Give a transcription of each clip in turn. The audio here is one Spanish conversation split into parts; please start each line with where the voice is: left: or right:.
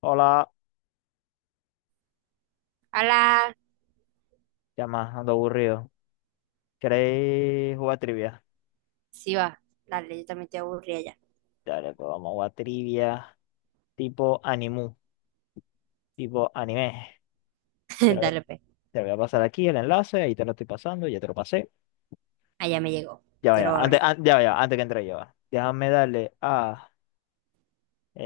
left: Hola,
right: Hola,
left: ya más, ando aburrido. ¿Queréis jugar trivia?
right: sí va. Dale, yo también te aburrí allá.
left: Dale, pues vamos a jugar trivia tipo animu, tipo anime. Te lo, voy a
right: Dale, pe.
left: te lo voy a pasar aquí el enlace, ahí te lo estoy pasando, ya te lo pasé.
right: Allá me llegó.
left: Ya
right: Ya
left: vaya,
right: lo
left: antes,
right: abrí.
left: an- ya vaya, antes que entre yo. Va. Déjame darle a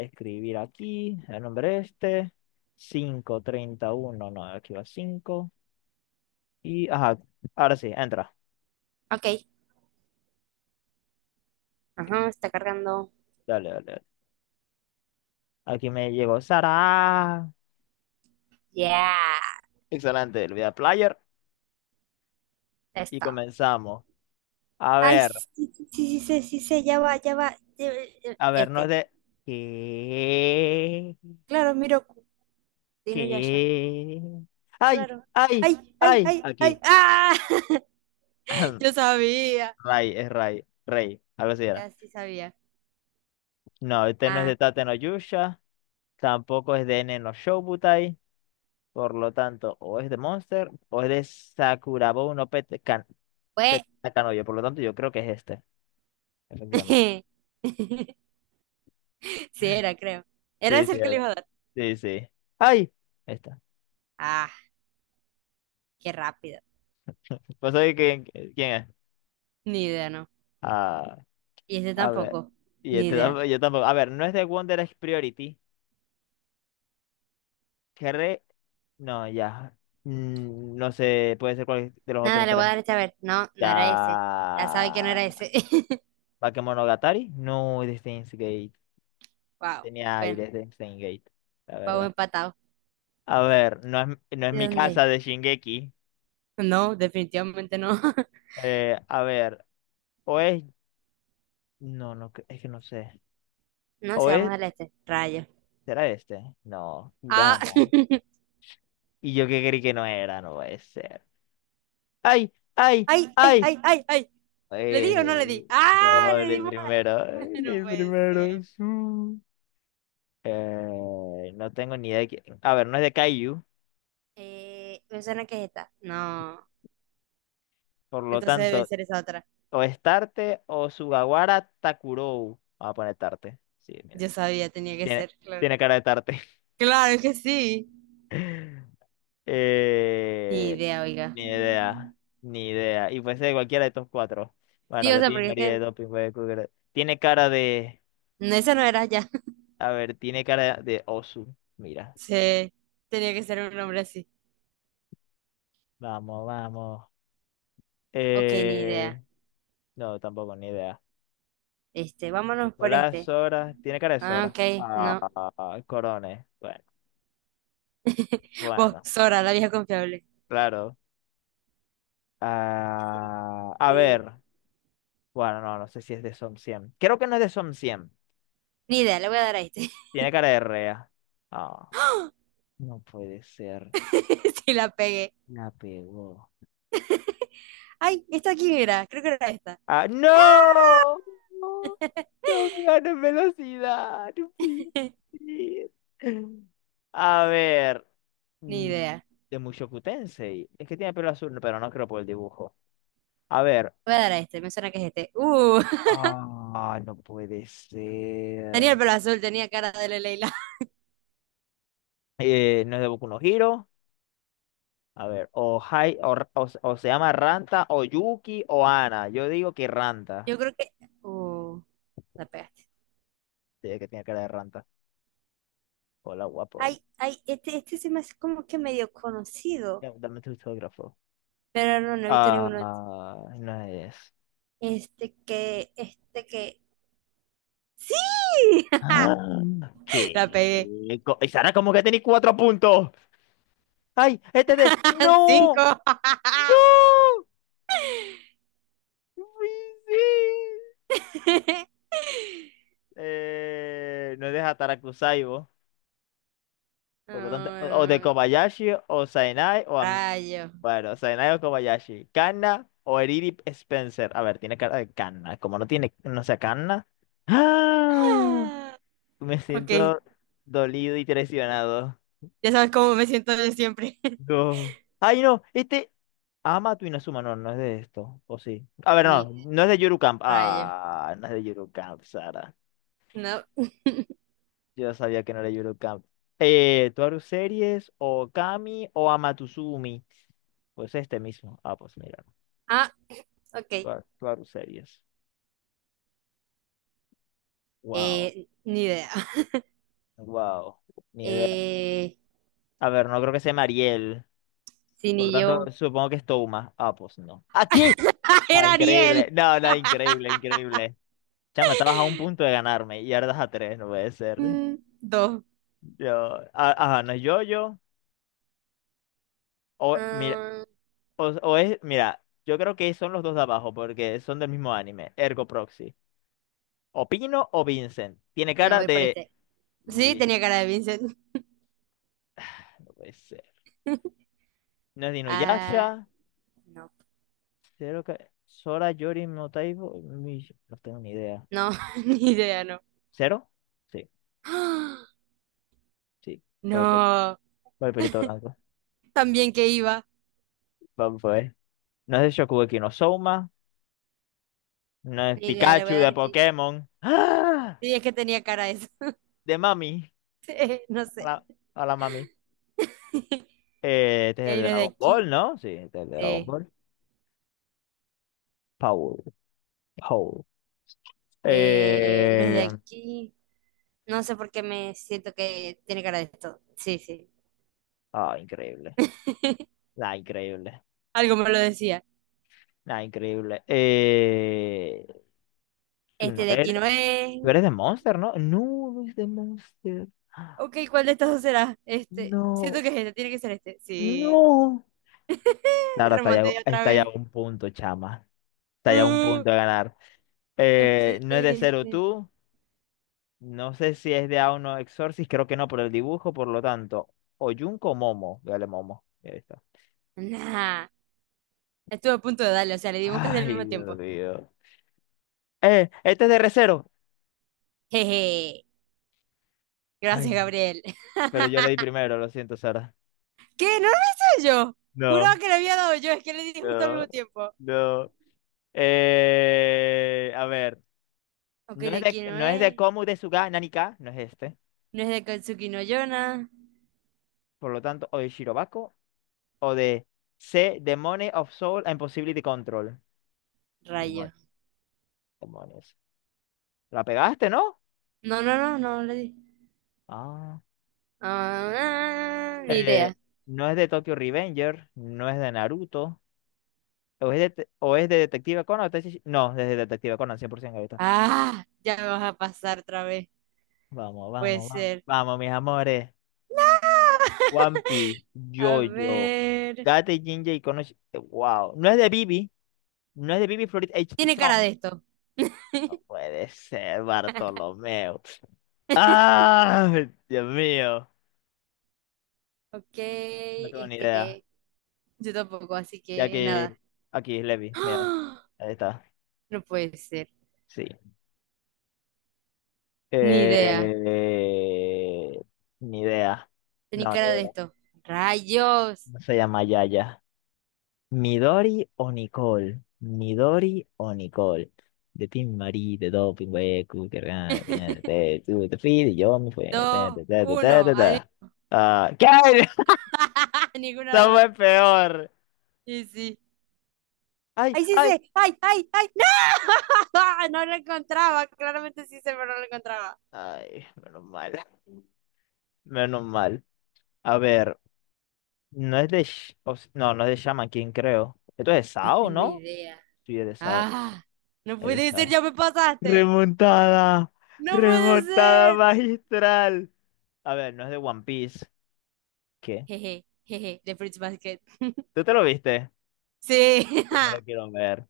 left: escribir aquí el nombre este. Cinco treinta y uno, no, aquí va cinco. Y, ajá, ahora sí, entra.
right: Ok. Ajá, está cargando.
left: Dale, dale, dale. Aquí me llegó Sara.
right: Ya.
left: Excelente, le voy a dar player y
right: Está.
left: comenzamos. A
right: Ay,
left: ver.
right: sí, sí, sí, sí, sí, sí, sí, ya va, ya va.
left: A ver, no es
right: Este.
left: de. ¿Qué?
right: Claro, Miroku. Dino Yasha.
left: ¿Qué? ¡Ay!
right: Claro.
left: ¡Ay!
right: Ay, ay,
left: ¡Ay!
right: ay, ay.
left: Aquí.
right: ¡Ah! Yo sabía.
left: Ray, es Ray. Rey, algo así era.
right: Ya sí sabía.
left: No, este no es
right: Ah,
left: de Tate no Yusha. Tampoco es de Nen no Shoubutai. Por lo tanto, o es de Monster o es de Sakurabo no Pet. Pet
right: fue.
left: Takanoyo. Por lo tanto, yo creo que es este. Efectivamente.
right: Sí, era, creo. Era
left: Sí,
right: ese
left: sí,
right: el que le
left: era.
right: iba a dar.
left: Sí, sí. ¡Ay! Esta.
right: Ah, qué rápido.
left: Pues oye, ¿quién es?
right: Ni idea, ¿no?
left: Ah.
right: Y ese
left: A ver.
right: tampoco. Ni idea.
left: Yo tampoco. A ver, no es de Wonder Egg Priority. Cherry. No, ya. No sé, puede ser cuál de los
right: Nada,
left: otros
right: le voy a
left: tres.
right: dar este a ver. No, no era ese. Ya sabe que no
left: Ya.
right: era ese.
left: Bakemonogatari. No, de Steins Gate.
right: Wow.
left: Tenía
right: Bueno,
left: aires de Steins Gate, la
right: vamos
left: verdad.
right: empatados.
left: A ver, no es
right: ¿De
left: mi casa
right: dónde?
left: de Shingeki.
right: No, definitivamente no.
left: A ver, o es. No, no, es que no sé.
right: No
left: O
right: sé, vamos
left: es.
right: al este. Rayo.
left: ¿Será este? No,
right: Ah.
left: Hiramo. Y yo que creí que no era, no puede ser. ¡Ay! ¡Ay!
right: Ay, ay,
left: ¡Ay!
right: ay, ay, ay. ¿Le di o no
left: Eh,
right: le di? Ah,
left: no,
right: le
left: el
right: dimos.
left: primero,
right: No
left: el
right: puede ser.
left: primero. Sí. No tengo ni idea de quién. A ver, no es de Kaiju,
right: Me suena que es esta. No.
left: por lo
right: Entonces debe
left: tanto,
right: ser esa otra.
left: o es Tarte o Sugawara Takurou. Vamos a poner Tarte. Sí, mira.
right: Yo sabía, tenía que
left: Tiene,
right: ser, claro.
left: tiene cara de Tarte.
right: Claro que sí. Ni
left: Eh,
right: idea, oiga.
left: Ni idea, ni idea. Y puede ser cualquiera de estos cuatro. Bueno,
right: Sí, o
left: de
right: sea,
left: ti,
right: porque es
left: María de
right: que
left: Doping, puede cualquiera. Tiene cara de.
right: no, esa no era ya.
left: A ver, tiene cara de Osu. Mira.
right: Sí, tenía que ser un nombre así.
left: Vamos, vamos.
right: Ok, ni
left: Eh,
right: idea.
left: no, tampoco, ni idea.
right: Este, vámonos por
left: Nicolás
right: este.
left: Sora, tiene cara de
right: Ah,
left: Sora.
right: ok, no.
left: Ah, Corones. Bueno,
right: Vos,
left: bueno,
right: Sora, la vieja confiable.
left: claro. Ah, a
right: Eh,
left: ver, bueno, no, no sé si es de Som 100. Creo que no es de Som 100.
right: ni idea, le voy a dar a este.
left: Tiene cara de Rea. Ah, no puede ser.
right: Sí, la pegué.
left: La pegó.
right: Ay, ¿esta quién era? Creo que era esta.
left: Ah, no. No, no me gano en velocidad. No puede ser. A ver.
right: Ni
left: Mm.
right: idea.
left: De Mushoku Tensei. Es que tiene pelo azul, no, pero no creo por el dibujo. A ver.
right: Voy a dar a este, me suena que es este.
left: Ah, no puede ser.
right: Tenía el pelo azul, tenía cara de Leila.
left: No es de Boku no Hero. A ver, o se llama Ranta, o Yuki, o Ana. Yo digo que Ranta.
right: Yo creo que. Uh, la pegaste.
left: Sí, que tiene cara de Ranta. Hola, guapo.
right: Ay, ay, este se me hace como que medio conocido.
left: Ya, dame tu autógrafo.
right: Pero no, no he visto
left: Ah,
right: ninguno.
left: no es.
right: Este que, este que. ¡Sí!
left: Ah,
right: La
left: ¿qué?
right: pegué.
left: ¿Y Sara, como que tenéis cuatro puntos? ¡Ay! ¡Este de! ¡No!
right: Cinco.
left: ¡No! ¡No! ¡Sí! No es de Hatarakuzai, vos. Por lo tanto, o de
right: Ah,
left: Kobayashi, o Sainai, o.
right: Rayo.
left: Bueno, Sainai o Kobayashi. Kanna o Eriri Spencer. A ver, tiene cara de Kanna. Como no tiene, no sea Kanna. ¡Ah!
right: Ah,
left: Me
right: ok,
left: siento dolido y traicionado.
right: ya sabes cómo me siento yo siempre.
left: No. Ay, no, este. Ama tu Inazuma, no, no es de esto. O sí. A ver, no,
right: Ni
left: no es de Yuru Camp.
right: rayo.
left: Ah, no es de Yuru Camp, Sara.
right: No.
left: Yo sabía que no era Yurocamp. ¿Toaru Series o Kami o Amatuzumi? Pues este mismo. Ah, pues mira,
right: Ah, ok.
left: Toaru Series. Wow,
right: Ni idea.
left: wow, ni idea.
right: Eh,
left: A ver, no creo que sea Mariel.
right: sí,
left: Por lo
right: ni yo.
left: tanto, supongo que es Touma. Ah, pues no. ¿Aquí?
right: ¡Ah,
left: No,
right: era
left: increíble.
right: Ariel!
left: No, increíble, increíble. Chama, estabas a un punto de ganarme y ahora das a tres, no puede ser.
right: Mm, dos.
left: Ajá, no es yo, yo. O, mira,
right: Ah,
left: o es, mira, yo creo que son los dos de abajo porque son del mismo anime, Ergo Proxy. O Pino o Vincent. Tiene
right: bueno,
left: cara
right: voy por
left: de.
right: este. Sí,
left: Vi-
right: tenía cara de Vincent.
left: No puede ser. No es de
right: Ah,
left: Inuyasha.
right: no,
left: Cero que. Sora, Yori, no Taibo. No tengo ni idea.
right: no, ni idea, no.
left: ¿Cero? Sí,
right: ¡Ah!
left: sí. Viper.
right: No,
left: Viperito blanco.
right: también que iba.
left: Vamos a ver. No es de Shokugeki no Souma. No es
right: Ni idea, le voy
left: Pikachu
right: a dar
left: de
right: aquí.
left: Pokémon. ¡Ah!
right: Sí, es que tenía cara eso.
left: De Mami.
right: Sí, no sé.
left: Hola, hola Mami. Este
right: Y
left: es el
right: ahí no es de
left: Dragon Ball,
right: aquí.
left: ¿no? Sí, este es el Dragon
right: Sí.
left: Ball. Paul. Paul.
right: No es de
left: Eh,
right: aquí. No sé por qué me siento que tiene cara de esto. Sí, sí.
left: Increíble. Ah, increíble.
right: Algo me lo decía.
left: Ah, increíble. Tú no
right: Este de aquí
left: eres,
right: no es.
left: tú eres de Monster, ¿no? No, no es de Monster. Ah,
right: Ok, ¿cuál de estos dos será? Este. Siento
left: no,
right: que es este, tiene que ser este. Sí.
left: no. Ahora está ya,
right: Remonté otra
left: está ya a
right: vez.
left: un punto, chama. Está ya a un
right: Uh,
left: punto de ganar.
right: ok,
left: No es de Zero
right: este.
left: tú. No sé si es de Auno 1 Exorcist, creo que no por el dibujo, por lo tanto. O Junko o Momo. Dale, Momo. Ahí está.
right: Nah. Estuve a punto de darle, o sea, le dimos casi al
left: Ay,
right: mismo
left: Dios
right: tiempo.
left: mío. Este es de Re:Zero.
right: Jeje,
left: Ay,
right: gracias,
left: no.
right: Gabriel.
left: Pero yo le di primero, lo siento, Sara.
right: ¿Qué? ¿No lo hice yo? Juraba
left: No,
right: que le había dado yo, es que le di justo al
left: no,
right: mismo tiempo.
left: no. A ver.
right: Ok,
left: No
right: de
left: es de,
right: aquí no
left: no es de
right: es.
left: Komu de Suga Nanika, no es este.
right: No es de Katsuki no Yona.
left: Por lo tanto, o de Shirobako, o de C, Demone of Soul and Possibility Control. Demo-
right: Rayo.
left: Demonios. La pegaste, ¿no?
right: No, no, no, no le di.
left: Ah.
right: Ah, ni
left: Eh,
right: idea.
left: no es de Tokyo Revenger, no es de Naruto, o es de, o es de Detective Conan, no, es de Detective Conan, 100% ahorita.
right: Ah, ya me vas a pasar otra vez.
left: Vamos,
right: No puede
left: vamos, vamos,
right: ser.
left: vamos, mis amores. One Piece,
right: A
left: JoJo,
right: ver.
left: Gate Jinja y Konoshi. Wow. No es de Bibi. No es de Bibi Florid H.
right: Tiene cara
left: Song.
right: de esto.
left: No puede ser, Bartolomeo. ¡Ah! Dios mío.
right: Ok,
left: No tengo ni
right: este
left: idea.
right: que. Yo tampoco, así
left: Ya
right: que nada.
left: que aquí es Levi. Mira.
right: ¡Ah!
left: Ahí está.
right: No puede ser.
left: Sí.
right: Ni idea.
left: Eh, Ni idea.
right: Tenía
left: No, ni
right: cara de
left: idea.
right: esto. Rayos.
left: No se llama Yaya. Midori o Nicole. Midori o Nicole. De Team Marie, de Doping, Weku, que ra- que na- te tú, te fui, de, yo me fui. Ta,
right: Dos,
left: ta, ta, ta, ta,
right: uno.
left: ta,
right: Adiós.
left: ta. Ah, ¿qué?
right: Ninguno de
left: Esto
right: los dos.
left: fue peor.
right: Y sí.
left: Ay,
right: ¡Ay, sí
left: ay,
right: sé! ¡Ay, ay, ay! ¡No! No lo encontraba. Claramente sí sé, pero no lo encontraba.
left: ay, menos mal. Menos mal. A ver, no es de. No, no es de Shaman King, creo. Esto es de
right: No
left: Sao,
right: tengo
left: ¿no?
right: idea.
left: Sí, es de Sao.
right: ¡Ah! No
left: Es de
right: puede ser,
left: Sao.
right: ya me pasaste.
left: Remontada.
right: No puede
left: Remontada
right: ser.
left: magistral. A ver, no es de One Piece. ¿Qué?
right: Jeje, jeje, de Fruits Basket.
left: ¿Tú te lo viste?
right: Sí.
left: Yo me lo quiero ver.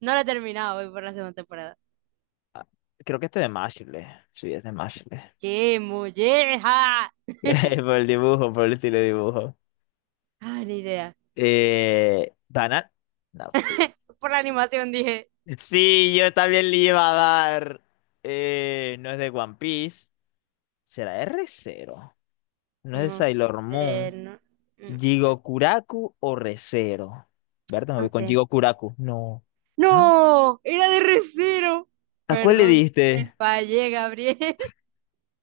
right: No lo he terminado, voy por la segunda temporada.
left: Ah, creo que este de Mashle. Sí, es de Mashle.
right: ¡Qué molleja!
left: Por el dibujo, por el estilo de dibujo.
right: Ah, ni idea.
left: ¿Banat? No.
right: Por la animación dije.
left: Sí, yo también le iba a dar. No es de One Piece. ¿Será de Re:Zero? No es de
right: No
left: Sailor
right: sé,
left: Moon.
right: no, mm,
left: ¿Jigokuraku o Re:Zero? Berta, me
right: no
left: voy con
right: sé.
left: Jigokuraku. No. ¿Ah?
right: No, era de Recero.
left: ¿A cuál le
right: Perdón, te
left: diste?
right: fallé, Gabriel.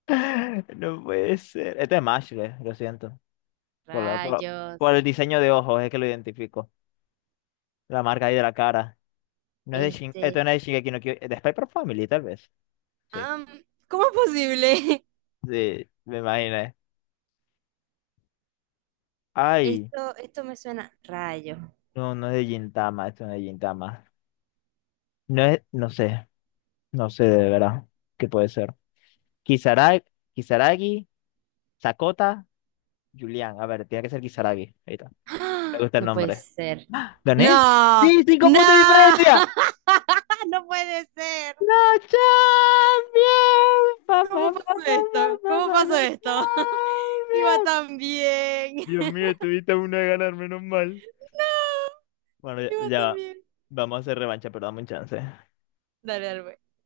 left: No puede ser. Este es Mashle, lo siento. Por, la- por la-
right: Rayos.
left: por el diseño de ojos es que lo identifico. La marca ahí de la cara. No es de Shin, Esto
right: Este.
left: no es de Shingeki no Kyojin, de Spy x Family, tal vez. Sí,
right: Am, ¿cómo es posible?
left: sí, me imaginé. Ay,
right: esto me suena. Rayos.
left: no, no es de Gintama, esto no es de Gintama. No es, no sé, no sé de verdad qué puede ser. Kisaragi, Kisaragi, Sakota, Julián. A ver, tiene que ser Kisaragi. Ahí está. Me
right: ¡Ah!
left: gusta el
right: No puede
left: nombre.
right: ser.
left: ¿Gané?
right: No,
left: ¡Sí! ¡Cinco puntos de
right: no,
left: diferencia!
right: no puede ser.
left: Champions, pa,
right: ¿Cómo
left: pa, pa,
right: pasó
left: pa, pa,
right: esto?
left: pa,
right: ¿Cómo
left: pa,
right: pasó
left: la
right: esto? Iba
left: Champions.
right: tan bien.
left: Dios mío, tuviste una de ganar, menos mal.
right: No,
left: Bueno, ya,
right: iba
left: ya
right: tan
left: va.
right: bien.
left: Vamos a hacer revancha, pero dame un chance.
right: Dale, dale, pues.